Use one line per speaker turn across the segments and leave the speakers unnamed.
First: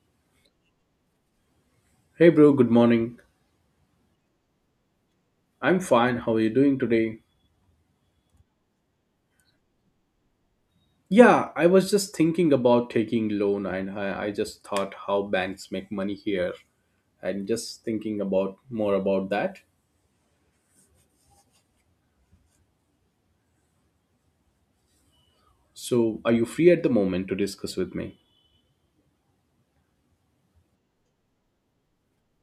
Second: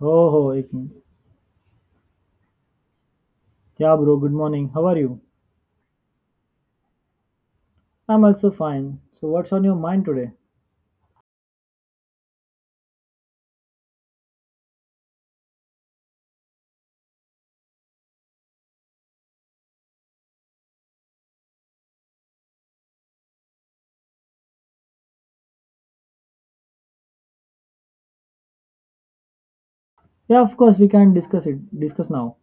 Oh, ho, Ikin.
Hey bro, good morning.
Yeah, bro, good morning. How are you?
I'm fine. How are you doing today?
I'm also fine. So, what's on your mind today?
Yeah, I was just thinking about taking loan and I just thought how banks make money here and just thinking about more about that. So, are you free at the moment to discuss with me?
Yeah, of course, we can discuss it. Discuss now.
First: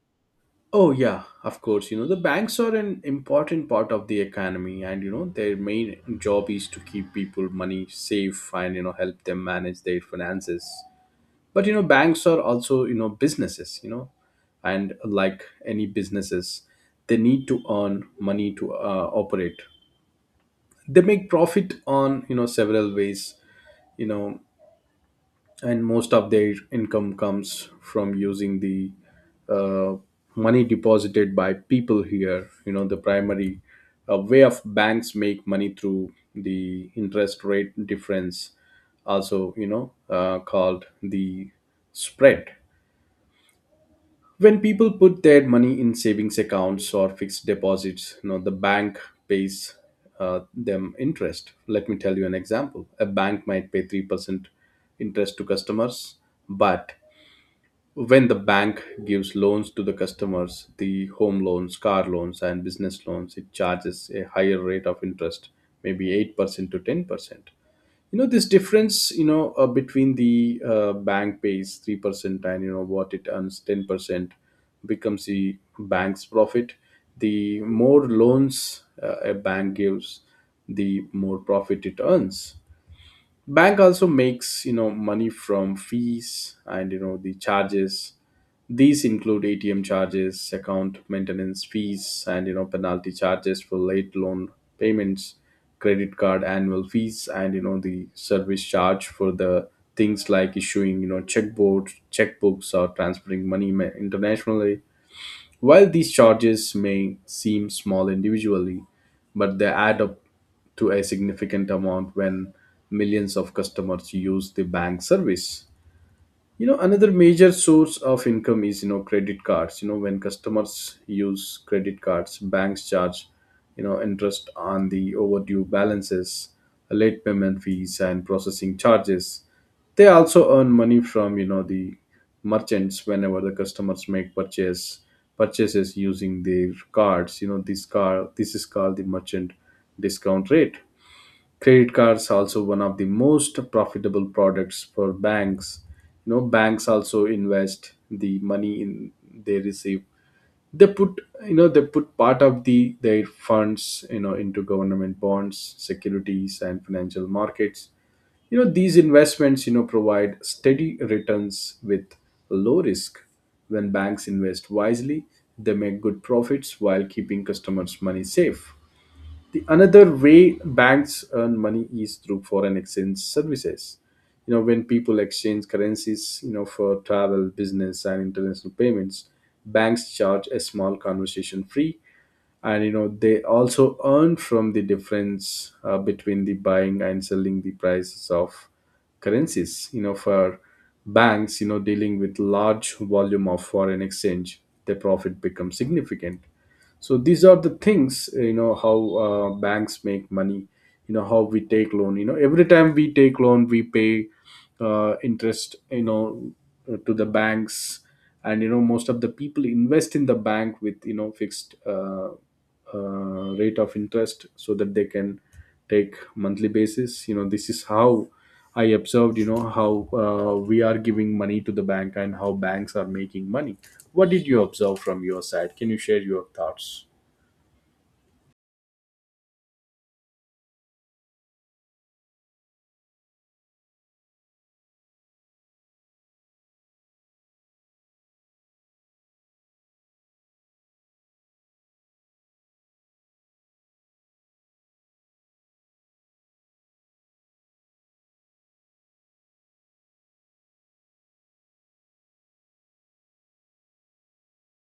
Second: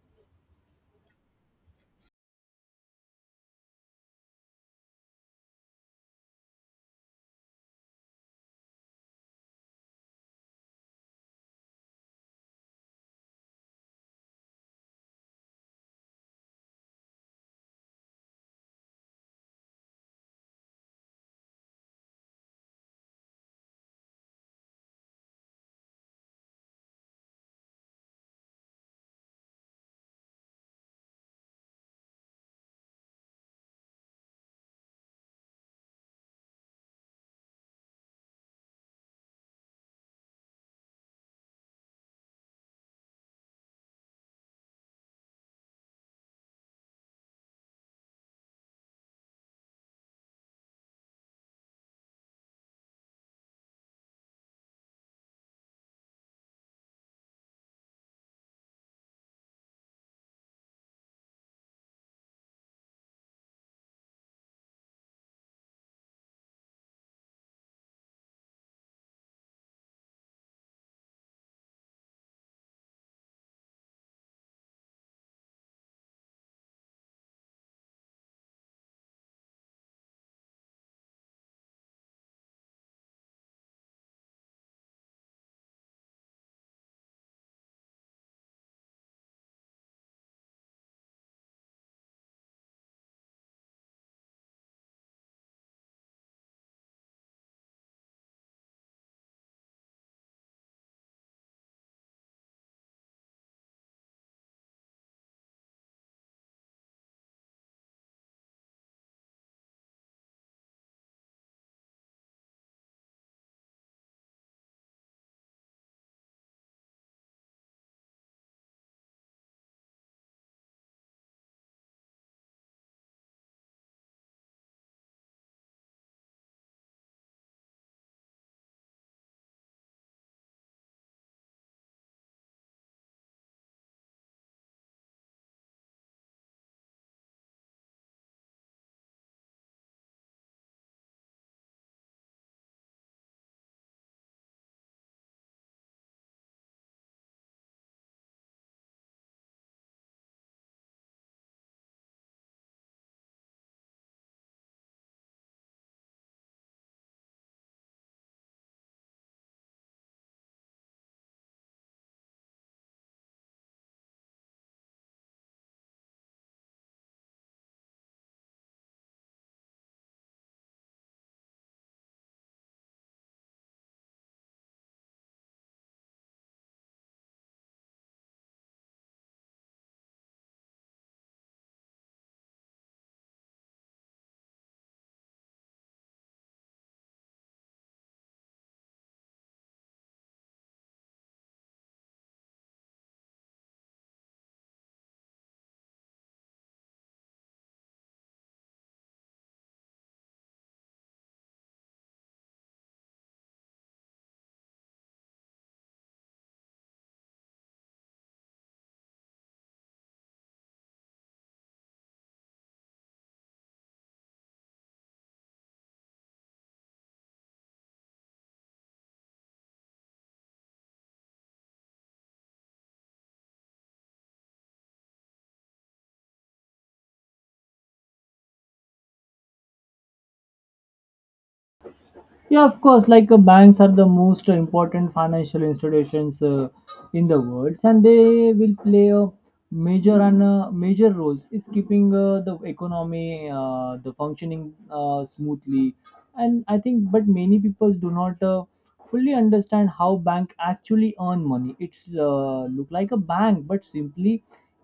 Oh yeah, of course. You know, the banks are an important part of the economy and you know, their main job is to keep people money safe and you know, help them manage their finances. But you know banks are also you know businesses you know, and like any businesses they need to earn money to operate. They make profit on you know several ways you know, and most of their income comes from using the uh, money deposited by people here. You know, the primary way of banks make money through the interest rate difference, also you know called the spread. When people put their money in savings accounts or fixed deposits, you know the bank pays them interest. Let me tell you an example, a bank might pay 3% interest to customers, but when the bank gives loans to the customers, the home loans, car loans and business loans, it charges a higher rate of interest, maybe 8% to 10%. You know this difference, you know between the bank pays 3% and you know what it earns 10%, becomes the bank's profit. The more loans a bank gives, the more profit it earns. Bank also makes you know money from fees and you know the charges. These include ATM charges, account maintenance fees, and you know penalty charges for late loan payments, credit card annual fees, and you know the service charge for the things like issuing you know checkboard checkbooks or transferring money internationally. While these charges may seem small individually, but they add up to a significant amount when millions of customers use the bank service. You know another major source of income is you know credit cards. You know when customers use credit cards, banks charge you know interest on the overdue balances, late payment fees and processing charges. They also earn money from you know the merchants whenever the customers make purchases using their cards. You know this car this is called the merchant discount rate. Credit cards also one of the most profitable products for banks. You know banks also invest the money in they receive. They put you know they put part of the their funds you know into government bonds, securities and financial markets. You know these investments you know provide steady returns with low risk. When banks invest wisely, they make good profits while keeping customers money safe. The another way banks earn money is through foreign exchange services. You know, when people exchange currencies, you know, for travel, business, and international payments, banks charge a small conversion fee, and you know they also earn from the difference between the buying and selling the prices of currencies. You know, for banks, you know, dealing with large volume of foreign exchange, their profit becomes significant. So these are the things you know how banks make money. You know how we take loan, you know every time we take loan we pay interest you know to the banks. And you know most of the people invest in the bank with you know fixed rate of interest so that they can take monthly basis. You know this is how I observed you know how we are giving money to the bank and how banks are making money. What did you observe from your side? Can you share your thoughts?
Yeah, of course, banks are the most important financial institutions in the world, and they will play a major and major roles. It's keeping the economy, the functioning smoothly, and I think, but many people do not. Fully understand how bank actually earn money it's Look like a bank but simply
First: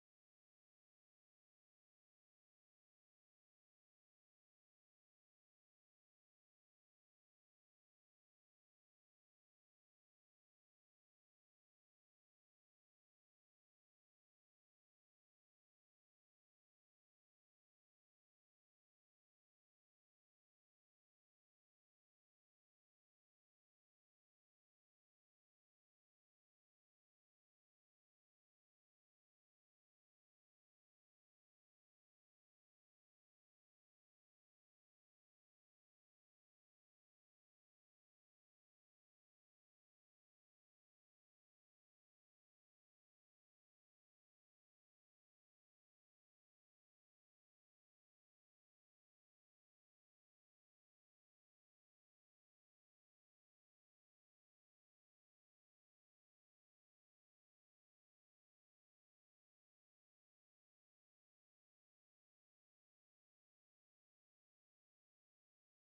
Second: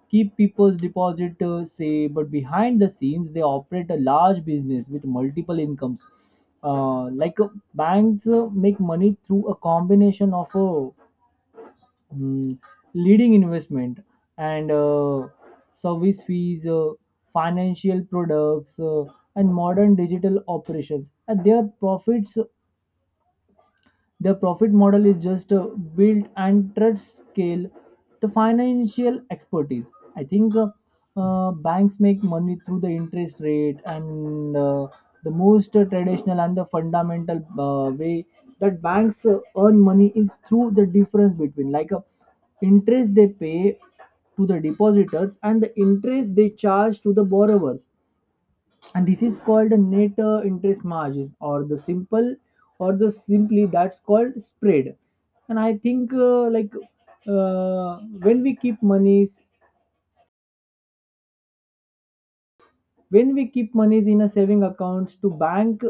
keep people's deposit say, but behind the scenes they operate a large business with multiple incomes. uh, like uh, Banks make money through a combination of a mm, leading investment and service fees, financial products, and modern digital operations, and their profit model is just build and trust scale the financial expertise. I think Banks make money through the interest rate, and the most traditional and the fundamental way that banks earn money is through the difference between like a interest they pay to the depositors and the interest they charge to the borrowers. And this is called the net interest margin or the simple or the simply that's called spread. And I think like uh, when we keep monies when we keep monies in a saving accounts to bank,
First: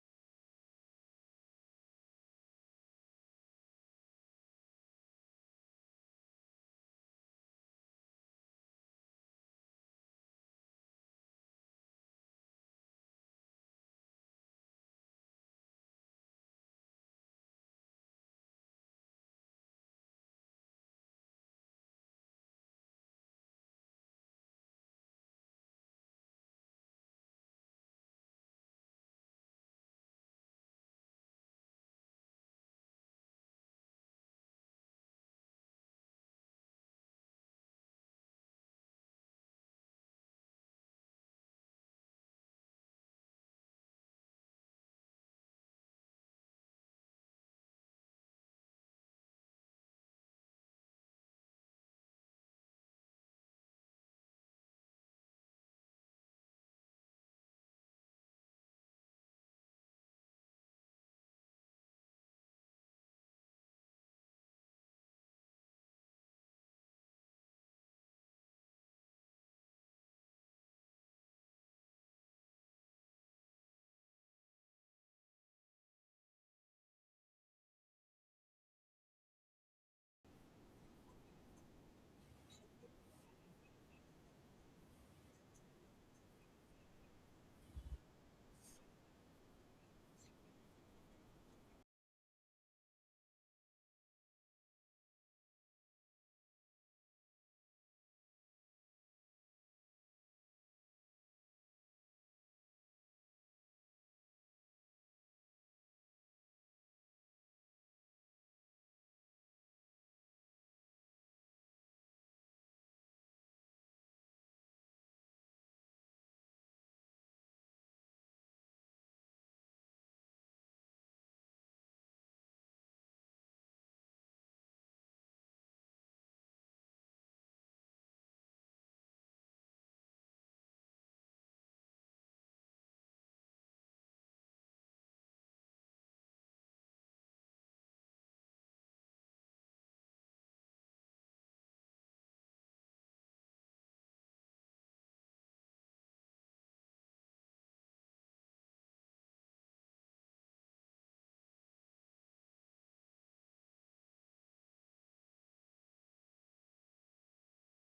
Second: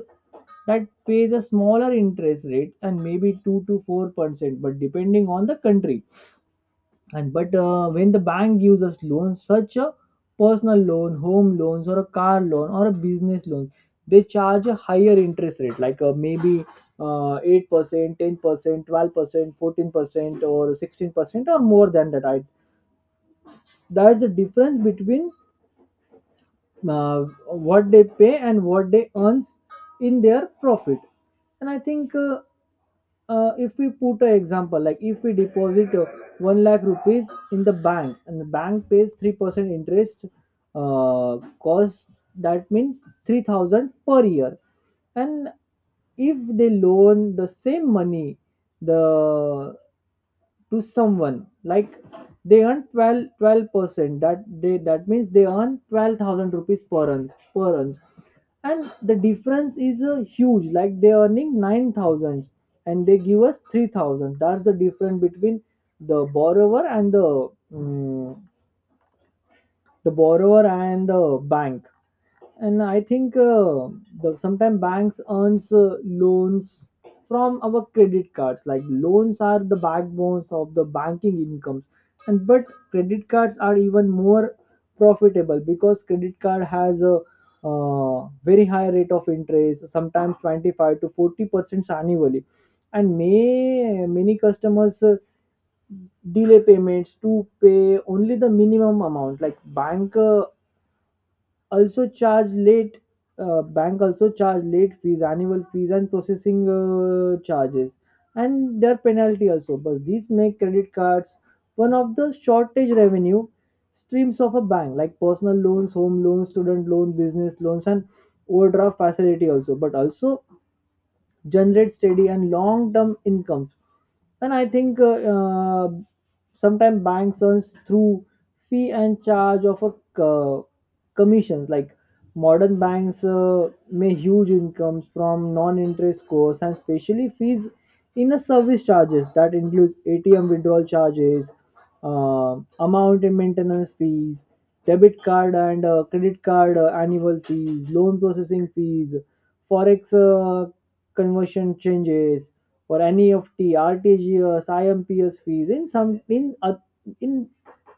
that pays a smaller interest rate, and maybe 2 to 4%, but depending on the country. And but uh, when the bank gives us loans, such a personal loan, home loans, or a car loan or a business loan, they charge a higher interest rate, like maybe uh, 8% 10% 12% 14% or 16% or more than that. I, that's the difference between what they pay and what they earns in their profit. And I think If we put an example, like if we deposit 1 lakh rupees in the bank and the bank pays 3% interest cost, that means 3,000 per year. And if they loan the same money, the, to someone, like they earn twelve percent that they, that means they earn 12,000 rupees per ounce. And the difference is a huge, like they're earning 9,000 and they give us 3,000. That's the difference between the borrower and the borrower and the bank. And I think The sometimes banks earns loans from our credit cards, like loans are the backbones of the banking incomes. And but credit cards are even more profitable, because credit card has a very high rate of interest, sometimes 25 to 40% annually. And may Many customers delay payments to pay only the minimum amount. Like also charge late bank also charge late fees, annual fees, and processing charges, and their penalty also. But these make credit cards one of the shortage revenue streams of a bank, like personal loans, home loans, student loan, business loans, and overdraft facility also. But also generate steady and long term incomes. And I think Sometimes banks earns through fee and charge of a uh, commissions. Like modern banks make huge incomes from non-interest costs, and especially fees in a service charges. That includes ATM withdrawal charges, uh, amount and maintenance fees, debit card and credit card annual fees, loan processing fees, forex conversion changes, or NEFT, RTGS, IMPS fees in some in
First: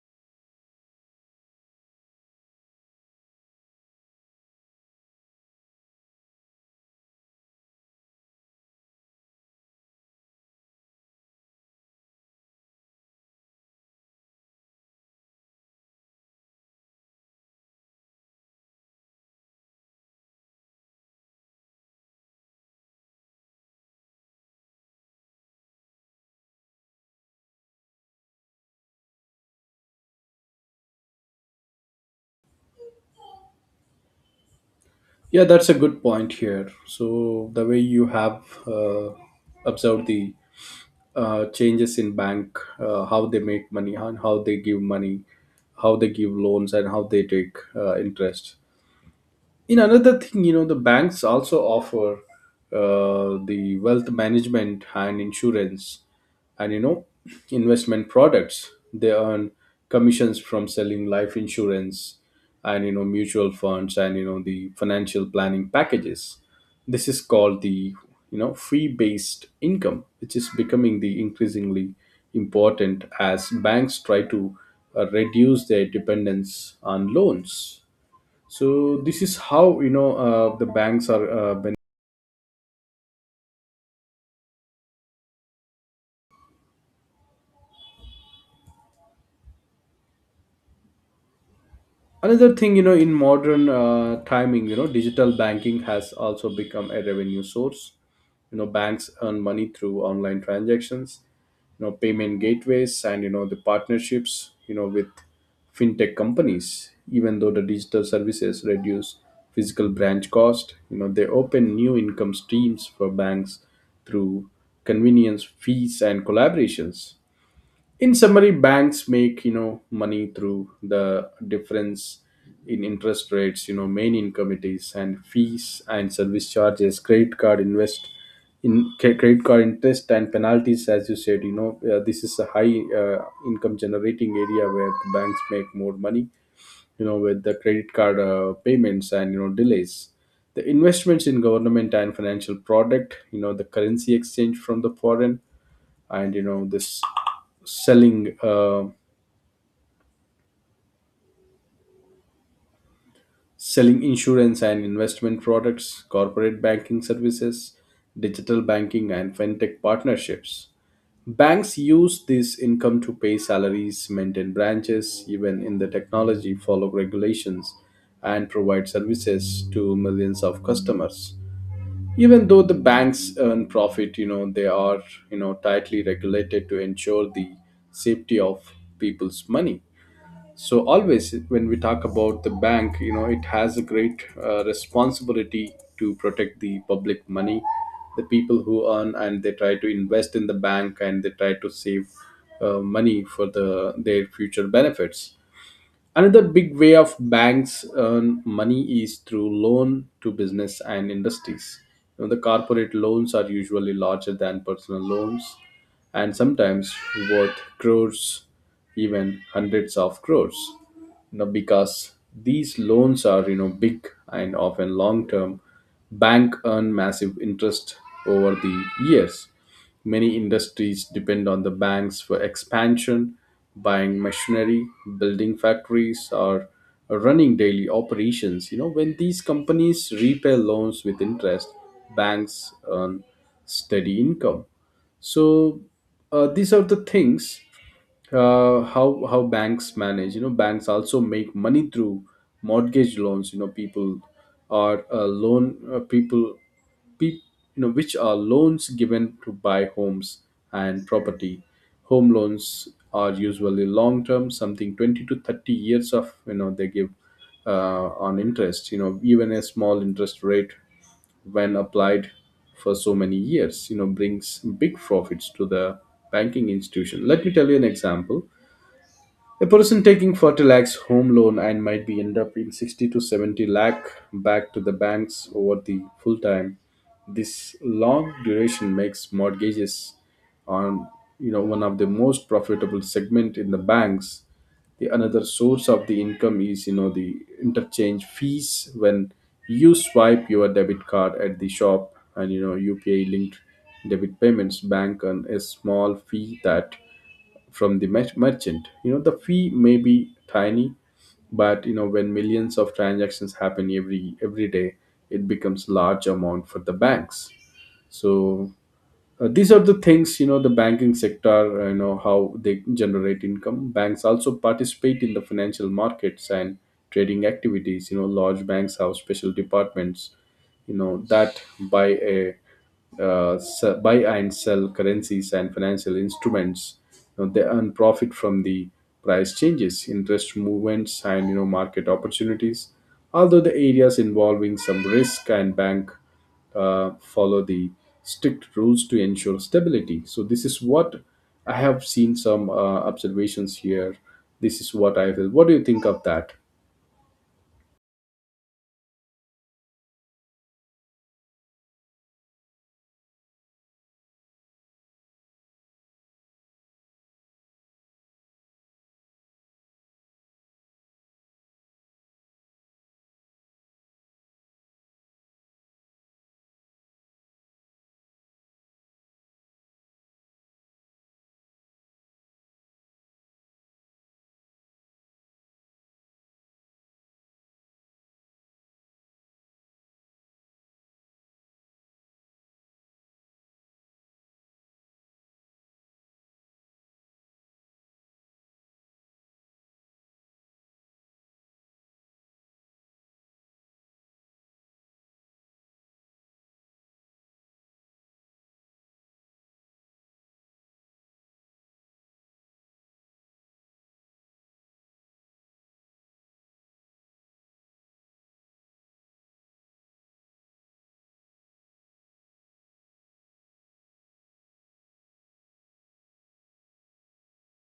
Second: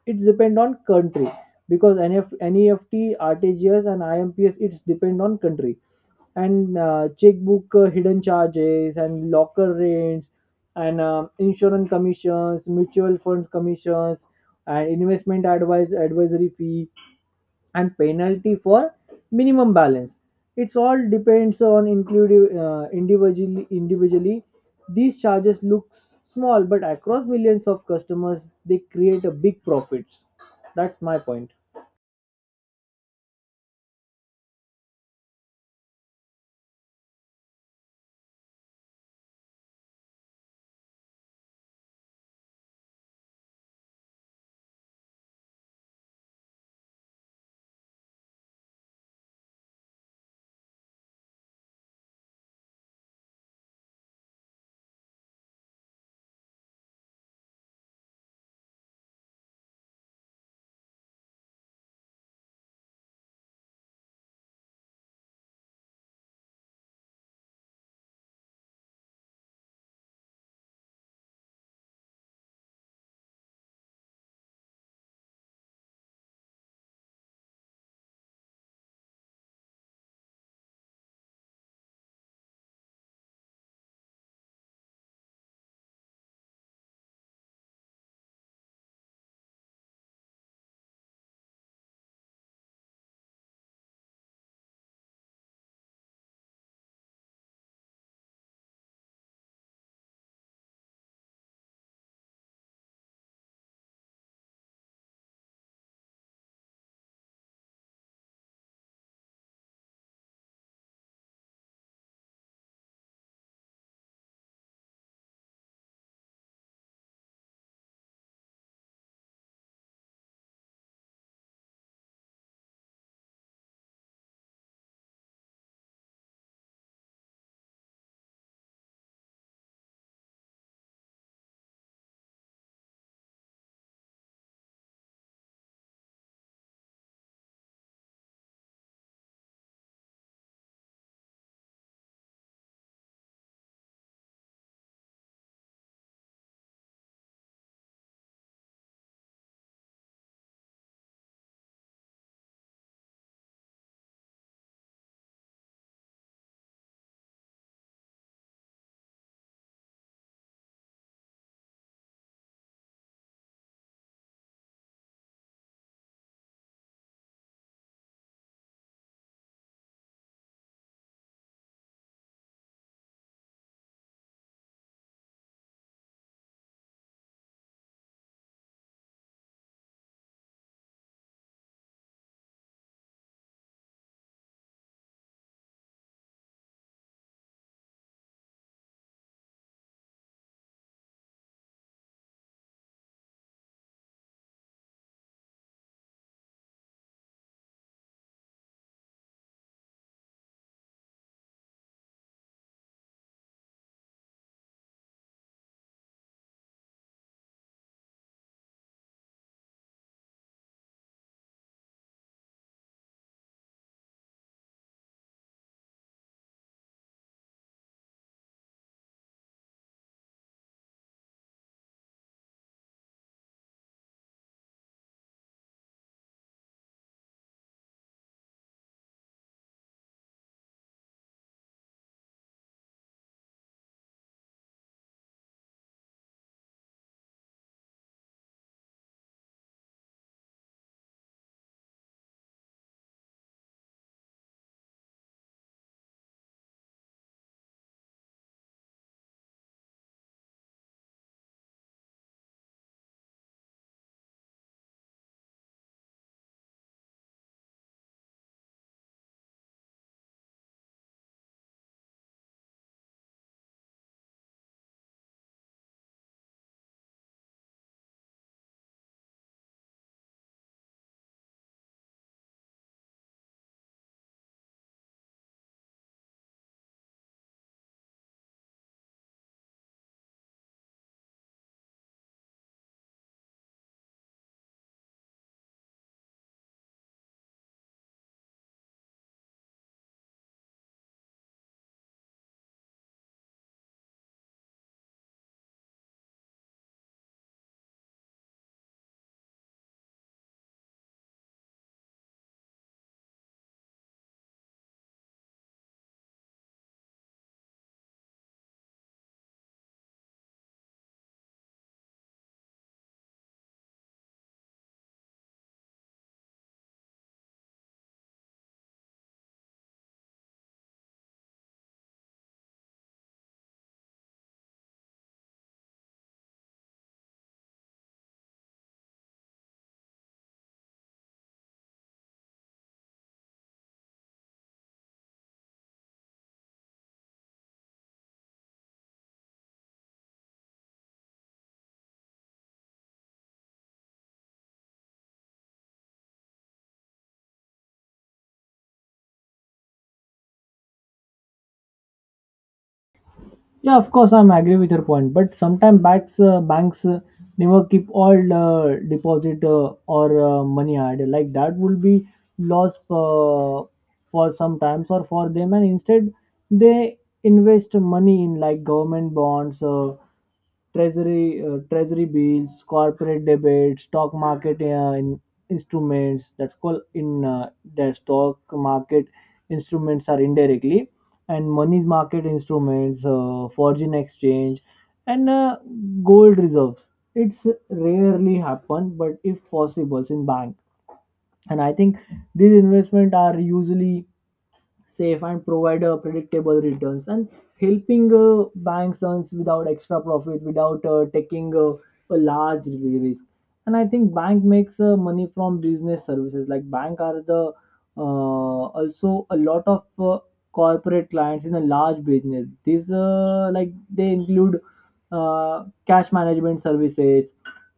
it's depend on country. Because RTGS, and IMPS, it's depend on country. And checkbook hidden charges and locker rates, and insurance commissions, mutual fund commissions, and investment advice advisory fee, and penalty for minimum balance. It's all depends on include Individually, these charges looks small, but across millions of customers, they create a big profits. That's my point.
Yeah, that's a good point here. So the way you have uh, observed the changes in bank, how they make money and how they give money, how they give loans and how they take interest. In another thing, you know, the banks also offer the wealth management and insurance and you know investment products. They earn commissions from selling life insurance and you know mutual funds and you know the financial planning packages. This is called the you know fee based income, which is becoming the increasingly important as banks try to reduce their dependence on loans. So this is how you know the banks are. Uh, another thing, you know in modern timing you know digital banking has also become a revenue source. You know banks earn money through online transactions, you know payment gateways and you know the partnerships you know with fintech companies. Even though the digital services reduce physical branch cost, you know they open new income streams for banks through convenience fees and collaborations. In summary, banks make you know money through the difference in interest rates, you know main income it is, and fees and service charges, credit card credit card interest and penalties, as you said you know this is a high income generating area where the banks make more money you know with the credit card payments and you know delays, the investments in government and financial product, you know the currency exchange from the foreign, and you know this selling uh, selling insurance and investment products, corporate banking services, digital banking and fintech partnerships. Banks use this income to pay salaries, maintain branches, even in the technology, follow regulations and provide services to millions of customers. Even though the banks earn profit, you know they are you know tightly regulated to ensure the safety of people's money. So always when we talk about the bank, you know it has a great responsibility to protect the public money, the people who earn and they try to invest in the bank and they try to save money for the their future benefits. Another big way of banks earn money is through loan to business and industries. You know, the corporate loans are usually larger than personal loans and sometimes worth crores, even hundreds of crores, you know, because these loans are you know big and often long term, bank earn massive interest over the years. Many industries depend on the banks for expansion, buying machinery, building factories or running daily operations. You know when these companies repay loans with interest, banks earn steady income. So these are the things how banks manage. You know banks also make money through mortgage loans. You know people are loan people peop, you know which are loans given to buy homes and property. Home loans are usually long term, something 20 to 30 years of, you know they give on interest. You know, even a small interest rate when applied for so many years you know brings big profits to the banking institution. Let me tell you an example, a person taking 40 lakhs home loan and might be end up in 60 to 70 lakh back to the banks over the full time. This long duration makes mortgages on you know one of the most profitable segment in the banks. The another source of the income is you know the interchange fees. When you swipe your debit card at the shop and you know UPI linked debit payments, bank and a small fee that from the merchant. You know, the fee may be tiny, but you know, when millions of transactions happen every day, it becomes large amount for the banks. So these are the things, you know the banking sector, you know how they generate income. Banks also participate in the financial markets and trading activities. You know large banks have special departments you know that buy and sell currencies and financial instruments. You know, they earn profit from the price changes, interest movements and you know market opportunities. Although the areas involving some risk, and bank follow the strict rules to ensure stability. So this is what I have seen, some observations here. This is what I feel. What do you think of that?
Yeah, of course, I'm agree with your point. But sometimes banks never keep all deposit or money idle. Like that will be lost for some times or for them, and instead they invest money in like government bonds. Treasury treasury bills, corporate debt, stock market in instruments. That's called in the stock market instruments are indirectly, and money's market instruments, foreign exchange, and gold reserves. It's rarely happen, but if possible, in bank. And I think these investment are usually safe and provide predictable returns, and helping banks earns without extra profit, without taking a large risk. And I think Bank makes money from business services. Like bank are the also a lot of corporate clients in a large business. These like they include cash management services,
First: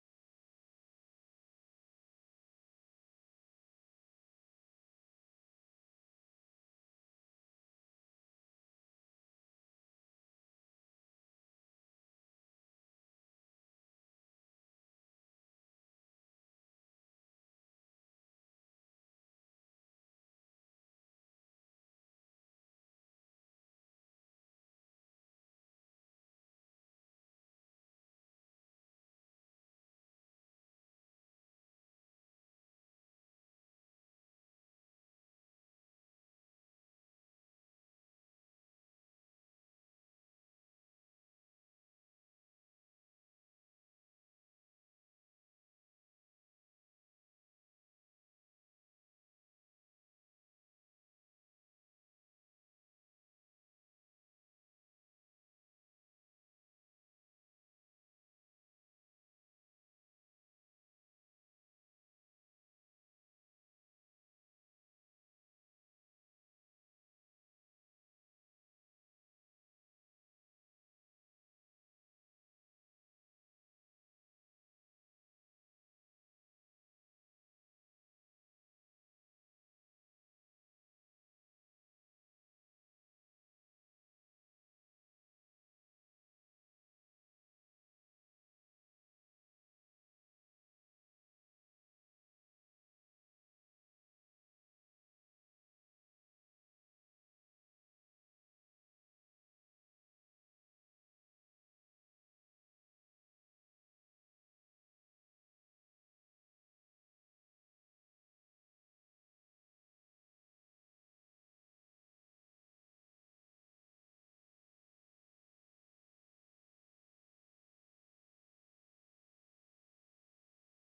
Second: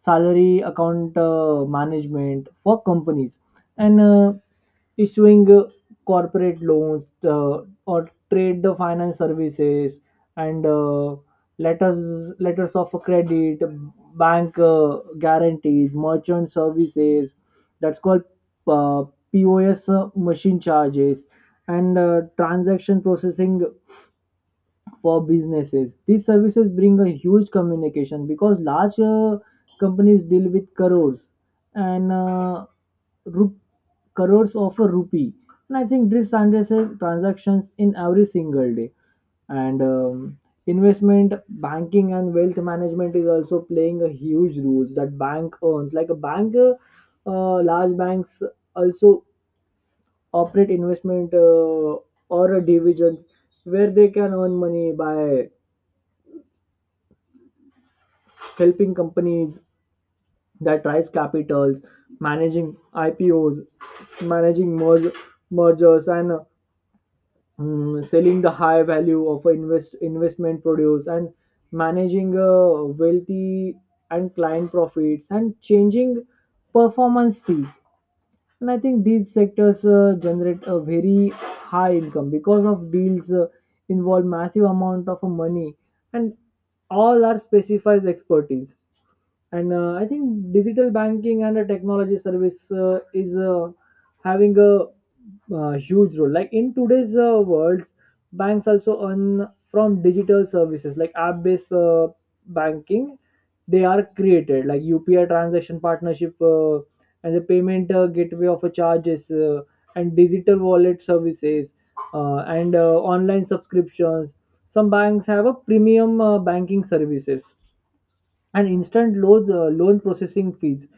salary account management for companies, and issuing corporate loans, uh, or trade the finance services, and letters of credit, bank guarantees, merchant services. That's called uh, POS machine charges, and transaction processing for businesses. These services bring a huge communication, because large companies deal with crores and rup- crores of a rupee. And I think this transactions in every single day. And investment banking and wealth management is also playing a huge role that bank earns. Like large banks also operate investment or a division where they can earn money by helping companies that raise capitals, managing IPOs, managing mergers, and selling the high value of investment produce, and managing wealthy and client profits, and changing performance fees. And I think these sectors generate a very high income, because of deals involve massive amount of money, and all are specified expertise. And I think Digital banking and the technology service is having a huge role. Like in today's world, banks also earn from digital services like app based banking. They are created like UPI transaction partnership, and the payment gateway of a charges, and digital wallet services, and online subscriptions. Some banks have a premium banking services and instant loans, loan processing fees,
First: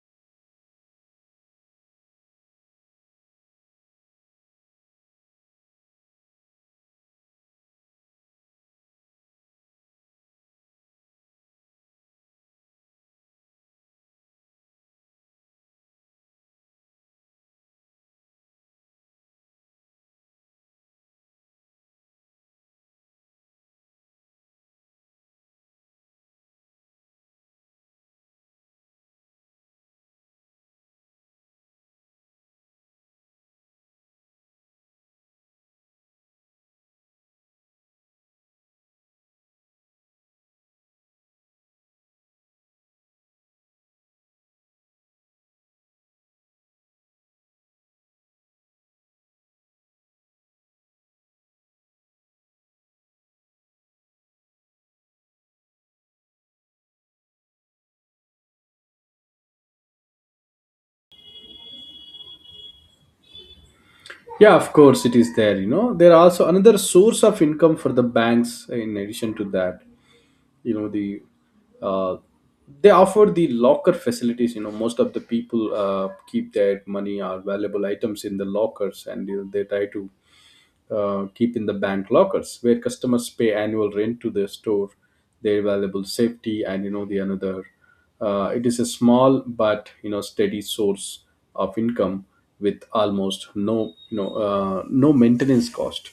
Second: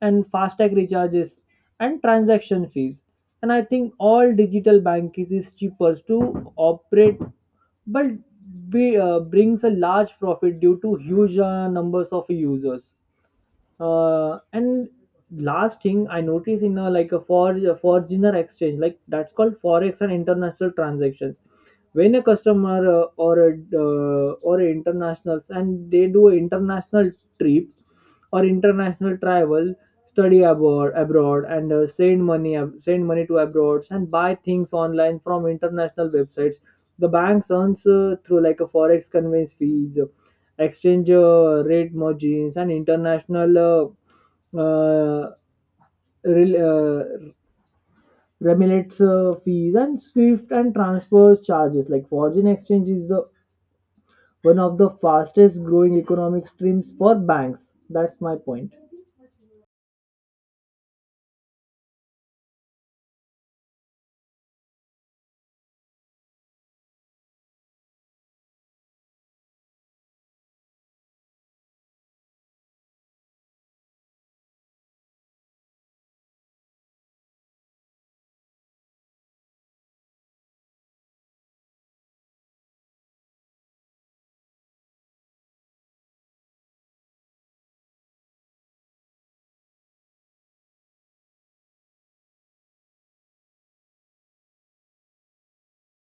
and fast tag recharges and transaction fees. And I think all digital banking is cheaper to operate, but brings a large profit due to huge numbers of users. And last thing I notice in a like a foreigner exchange, like that's called forex and international transactions. When a customer or a internationals and they do an international trip or international travel, study abroad, abroad, and send money to abroad, and buy things online from international websites. The banks earns through like a forex conveyance fees, exchange rate margins, and international rel- uh, remelates fees and swift and transfer charges. Like foreign exchange is the one of the fastest growing economic streams for banks. That's my point.
Yeah, of course it is there. You know, there are also another source of income for the banks. In addition to that, you know the uh, they offer the locker facilities. You know, most of the people keep their money or valuable items in the lockers, and you know, they try to keep in the bank lockers, where customers pay annual rent to the store, their valuable safety, and you know the another. It is a small but steady source of income with almost no no maintenance cost.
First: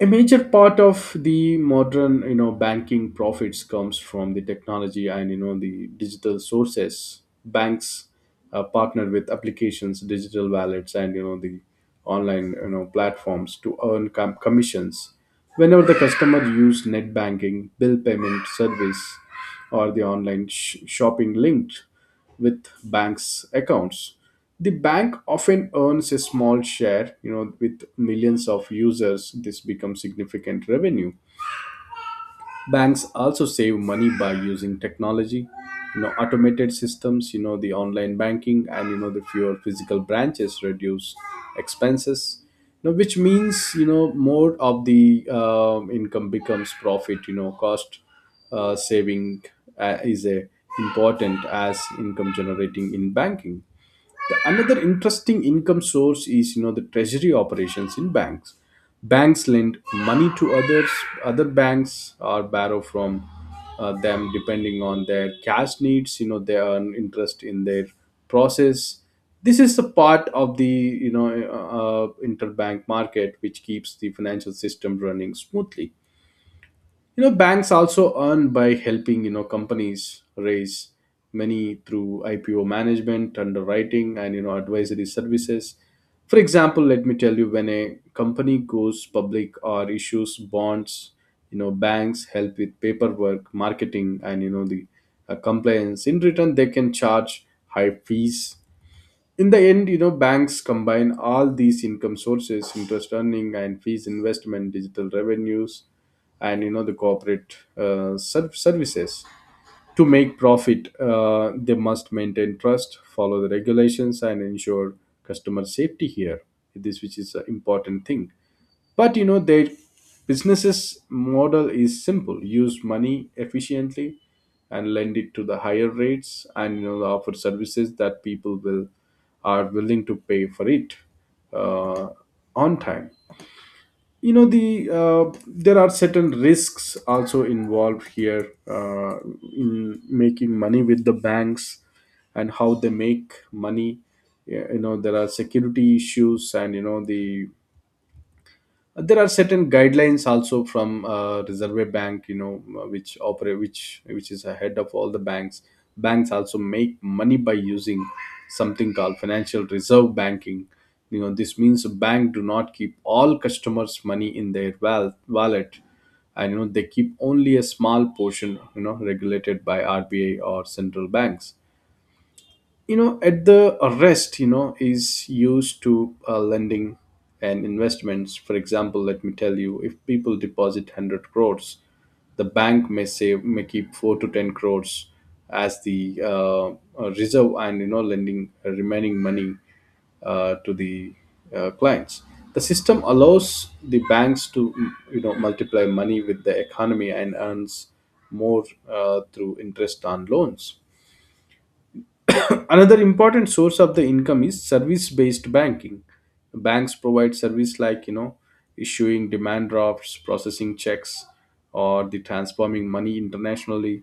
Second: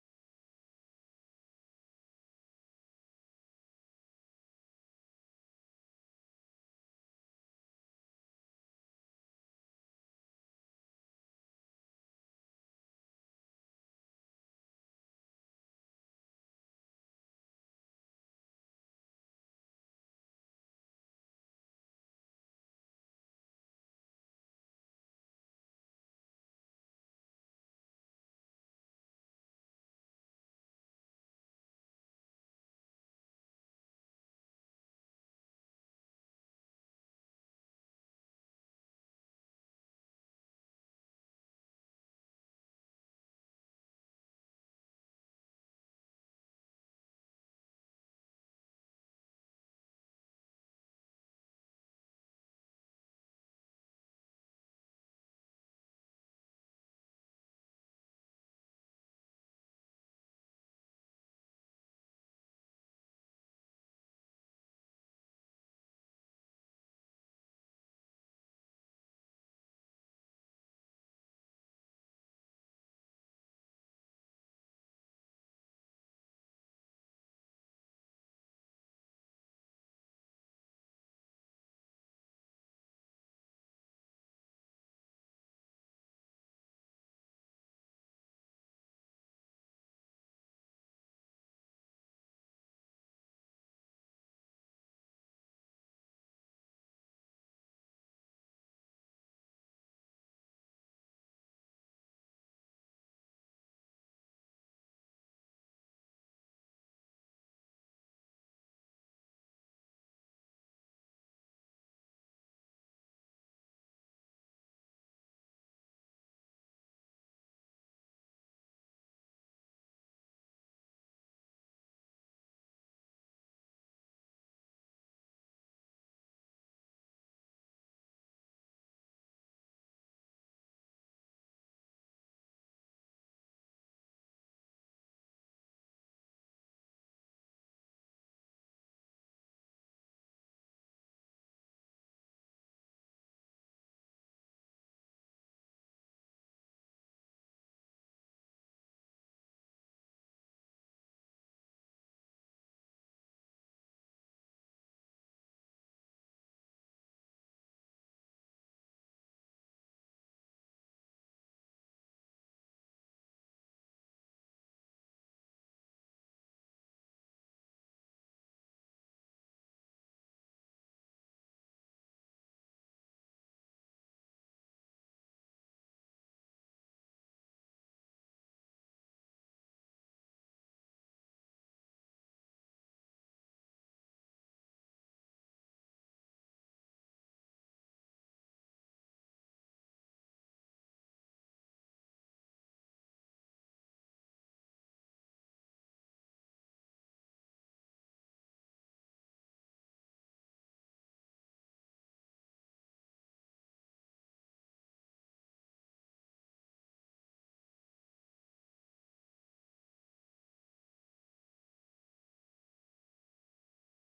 A major part of the modern banking profits comes from the technology and you know the digital sources. Banks partner with applications, digital wallets, and you know the online platforms to earn commissions whenever the customer use net banking, bill payment service, or the online shopping linked with banks accounts. The bank often earns a small share. With millions of users, this becomes significant revenue. Banks also save money by using technology, automated systems, you know the online banking, and you know the fewer physical branches reduce expenses, which means more of the income becomes profit. Cost saving is a important as income generating in banking. The another interesting income source is you know the treasury operations in banks. Banks lend money to others, other banks, or borrow from them depending on their cash needs. They earn interest in their process. This is the part of the you know interbank market, which keeps the financial system running smoothly. Banks also earn by helping companies raise money through IPO management, underwriting, and advisory services. For example, let me tell you, when a company goes public or issues bonds, banks help with paperwork, marketing, and you know the compliance. In return, they can charge high fees. In the end, banks combine all these income sources: interest earning and fees, investment, digital revenues, and you know the corporate services to make profit. They must maintain trust, follow the regulations, and ensure customer safety here. This, which is an important thing. But their businesses model is simple: use money efficiently and lend it to the higher rates, and offer services that people will are willing to pay for it uh, on time. There are certain risks also involved here in making money with the banks and how they make money. Yeah. There are security issues, and there are certain guidelines also from reserve bank. Which operate which is ahead of all the banks. Banks also make money by using something called financial reserve banking. This means a bank do not keep all customers money in their wallet, and they keep only a small portion, regulated by RBI or central banks. At the arrest is used to lending and investments. For example, let me tell you, if people deposit 100 crores, the bank may keep 4 to 10 crores as the reserve, and lending remaining money to the clients. The system allows the banks to multiply money with the economy and earns more through interest on loans. Another important source of the income is service based banking. Banks provide service like, issuing demand drafts, processing checks, or the transforming money internationally.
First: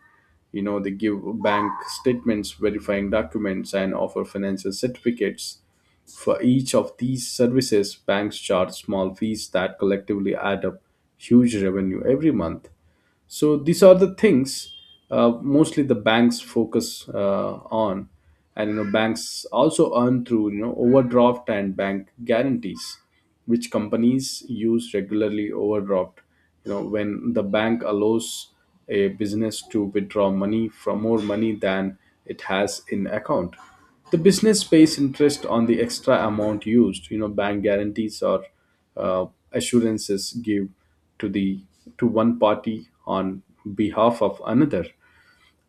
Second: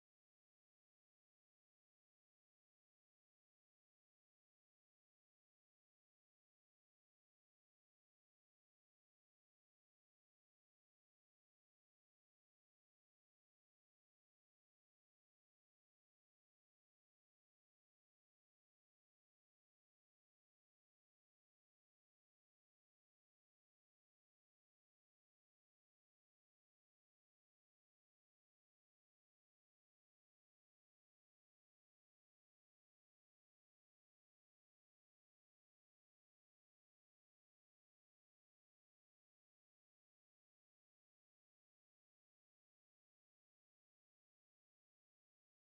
They give bank statements, verifying documents, and offer financial certificates. For each of these services, banks charge small fees that collectively add up huge revenue every month. So these are the things mostly the banks focus on, and banks also earn through overdraft and bank guarantees, which companies use regularly. Overdraft, when the bank allows a business to withdraw money from more money than it has in account, the business pays interest on the extra amount used. Bank guarantees or uh, assurances give to the to one party on behalf of another,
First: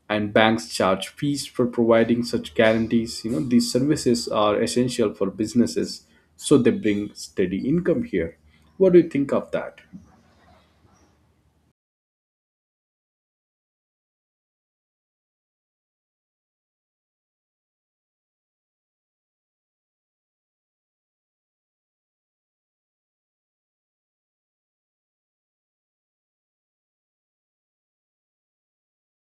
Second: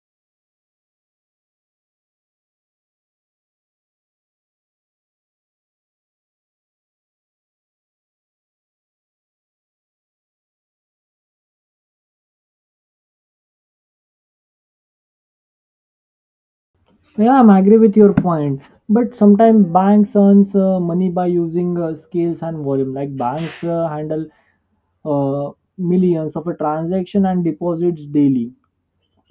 and banks charge fees for providing such guarantees. These services are essential for businesses, so they bring steady income here. What do you think of that?
Yeah, I'm agree with your point. But sometimes banks earns money by using scales and volume. Like banks handle uh, millions of a transaction and deposits daily.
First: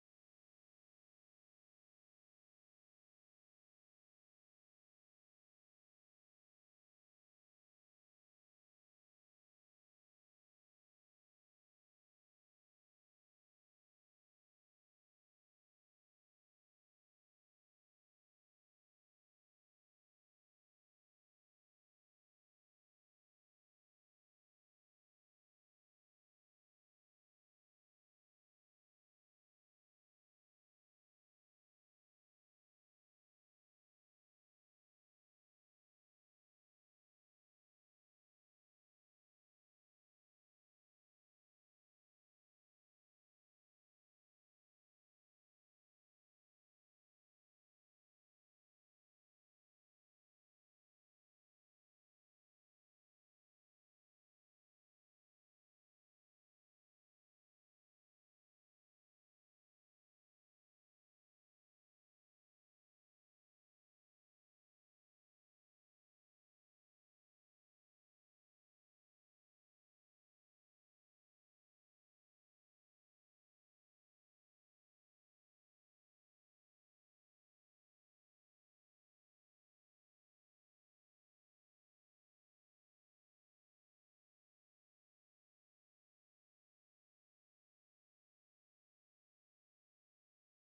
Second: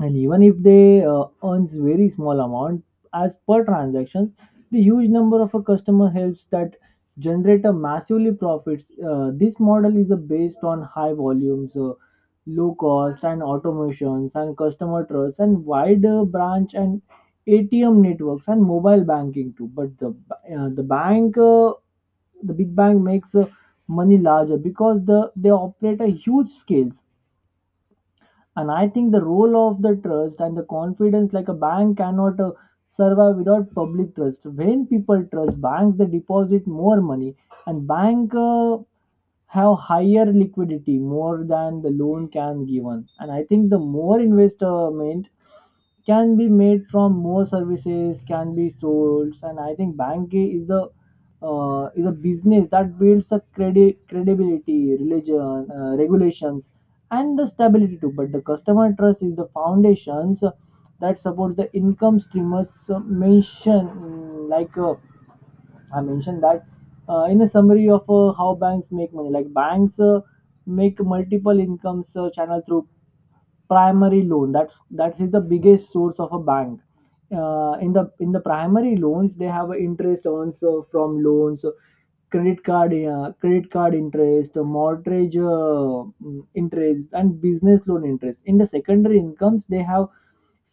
And even if they earns very small amount as per transactions, the huge number of a customer helps that generate a massively profits. This model is based on high volumes, low cost and automations, and customer trust and wider branch and ATM networks and mobile banking too. But the bank The big bank makes money larger, because the they operate a huge scales. And I think the role of the trust and the confidence, like a bank cannot survive without public trust. When people trust banks, they deposit more money, and bank have higher liquidity more than the loan can given. And I think the more investment can be made from, more services can be sold. And I think banking is the is a business that builds a credibility, religion, regulations, and the stability too. But the customer trust is the foundations that supports the income streamers mentioned. I mentioned that in a summary of how banks make money. Like banks make multiple income channel through primary loan. That's that is the biggest source of a bank. In the in the primary loans, they have a interest also from loans, credit card interest, mortgage interest and business loan interest. In the secondary incomes, they have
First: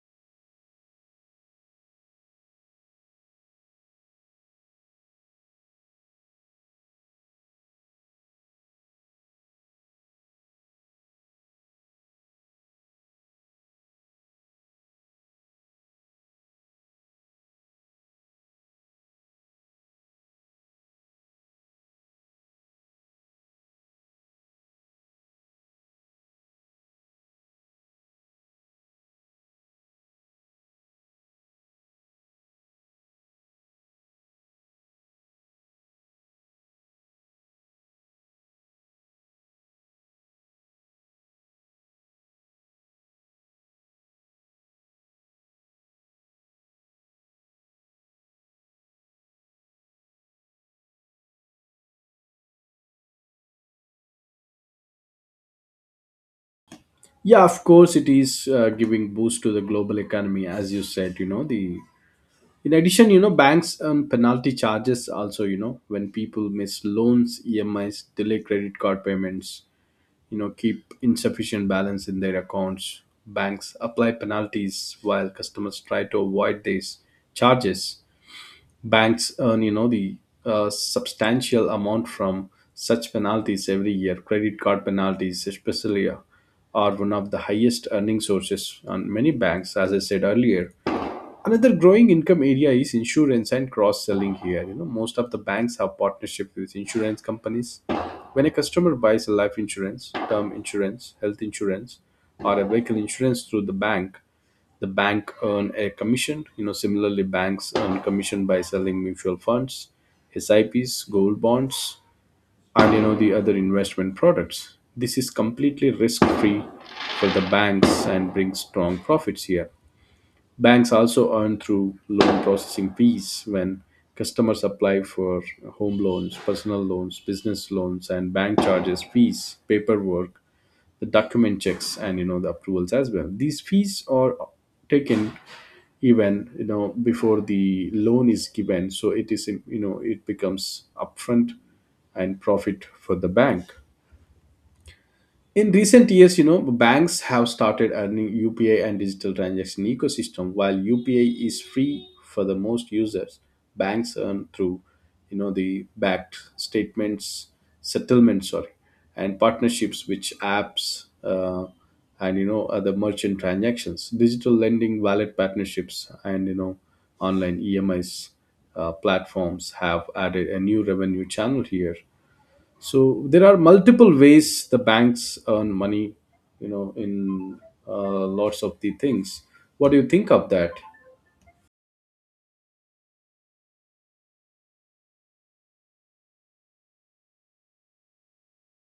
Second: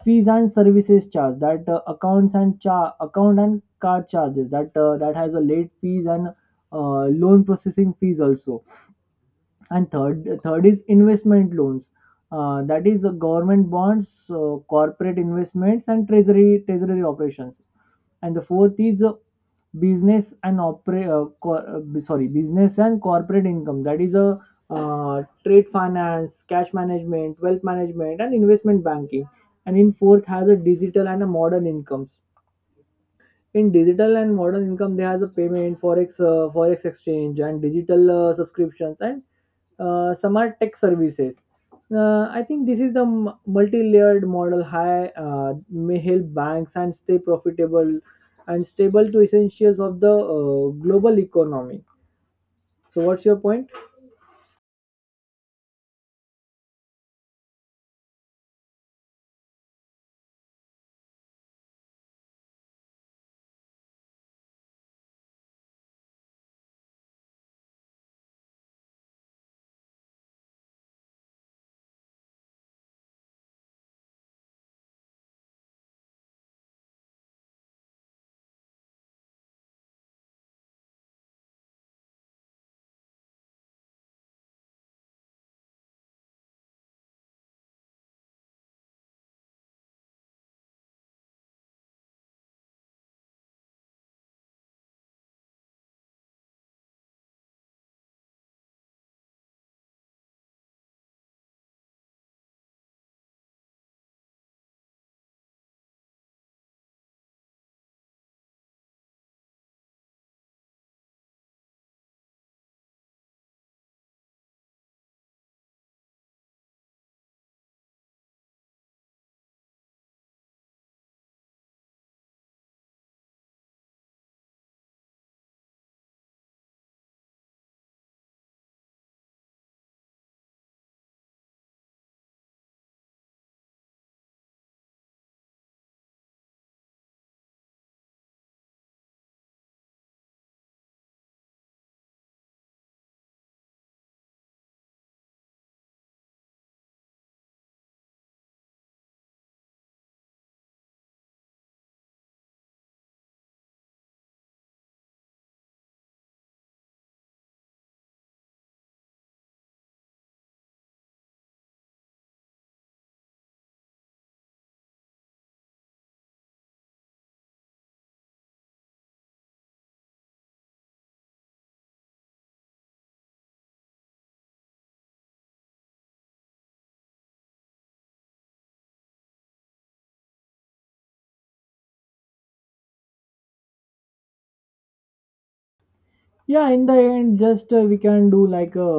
fees and services charge, that account and card charges, that that has a late fees and loan processing fees also. And third is investment loans, that is the government bonds, corporate investments, and treasury operations. And the fourth is business and opera cor- b- sorry business and corporate income, that is a trade finance, cash management, wealth management, and investment banking. And in fourth has a digital and a modern incomes. In digital and modern income, there is a payment, forex, forex exchange, and digital subscriptions, and some are tech services. I think this is the multi-layered model. High may help banks and stay profitable and stable to essentials of the global economy. So, what's your point?
Yeah, of course it is giving boost to the global economy, as you said. You know the In addition, banks earn penalty charges also, when people miss loans, EMIs, delay credit card payments, keep insufficient balance in their accounts. Banks apply penalties while customers try to avoid these charges. Banks earn you know the substantial amount from such penalties every year. Credit card penalties especially are one of the highest earning sources on many banks, as I said earlier. Another growing income area is insurance and cross selling here. Most of the banks have partnership with insurance companies. When a customer buys a life insurance, term insurance, health insurance, or a vehicle insurance through the bank earn a commission. Similarly, banks earn commission by selling mutual funds, SIPs, gold bonds, and you know the other investment products. This is completely risk free for the banks and brings strong profits here. Banks also earn through loan processing fees when customers apply for home loans, personal loans, business loans, and bank charges fees, paperwork, the document checks, and you know the approvals as well. These fees are taken even before the loan is given, so it is you know it becomes upfront and profit for the bank. In recent years, banks have started a new UPI and digital transaction ecosystem. While UPI is free for the most users, banks earn through, the backed statements, settlements, sorry, and partnerships which apps and other merchant transactions, digital lending, wallet partnerships, and online EMIs platforms have added a new revenue channel here. So there are multiple ways the banks earn money, in lots of the things. What do you think of that?
Yeah, in the end, just we can do like a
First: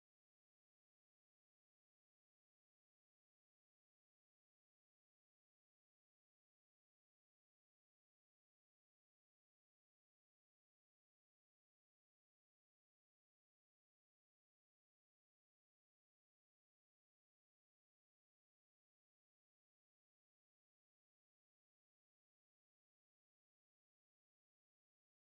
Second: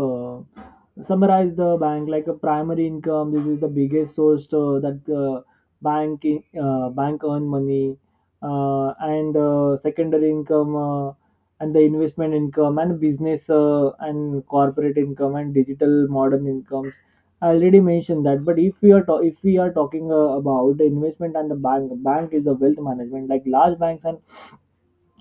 summarize the bank, like a primary income. This is the biggest source that bank earn money. Uh, and uh, secondary income, and the investment income, and business and corporate income, and digital modern incomes. I already mentioned that. But if we are talking about the investment and the bank is the wealth management. Like large banks and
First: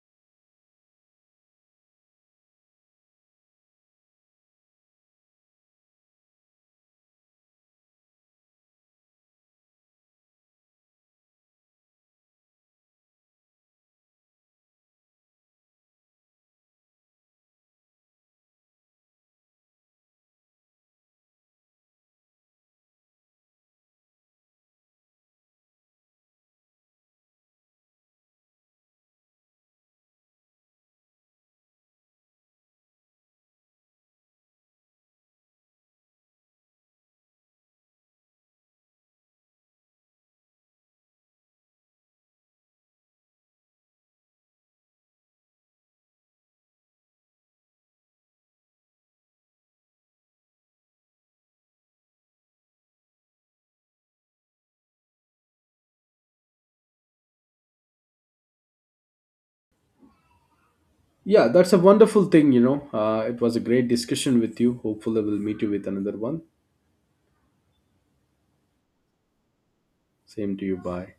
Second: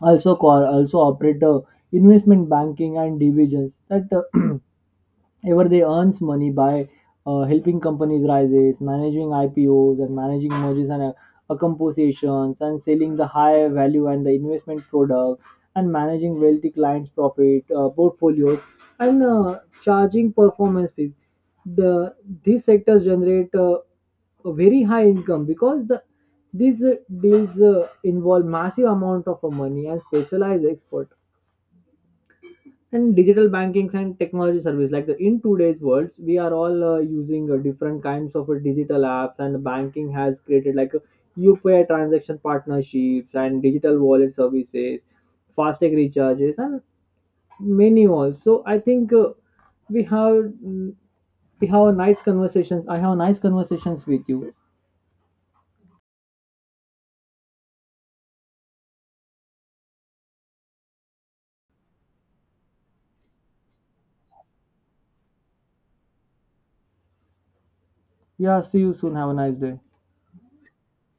also also operate investment banking and divisions that ever they earns money by helping companies rises, managing IPOs and managing mergers and compositions, and selling the high value and the investment product, and managing wealthy clients profit portfolios, and charging performance fees. The these sectors generate a very high income, because the these deals involve massive amount of money and specialized expert. And digital bankings and technology service, like the in today's world we are all using different kinds of digital apps, and banking has created like UPI transaction partnerships and digital wallet services, fastag recharges, and many more. So I think we have mm, a nice conversations. I have nice conversations with you.
Yeah, that's a wonderful thing. It was a great discussion with you. Hopefully we'll meet you with another one.
Yeah, see you soon. Have a nice day.
Same to you. Bye.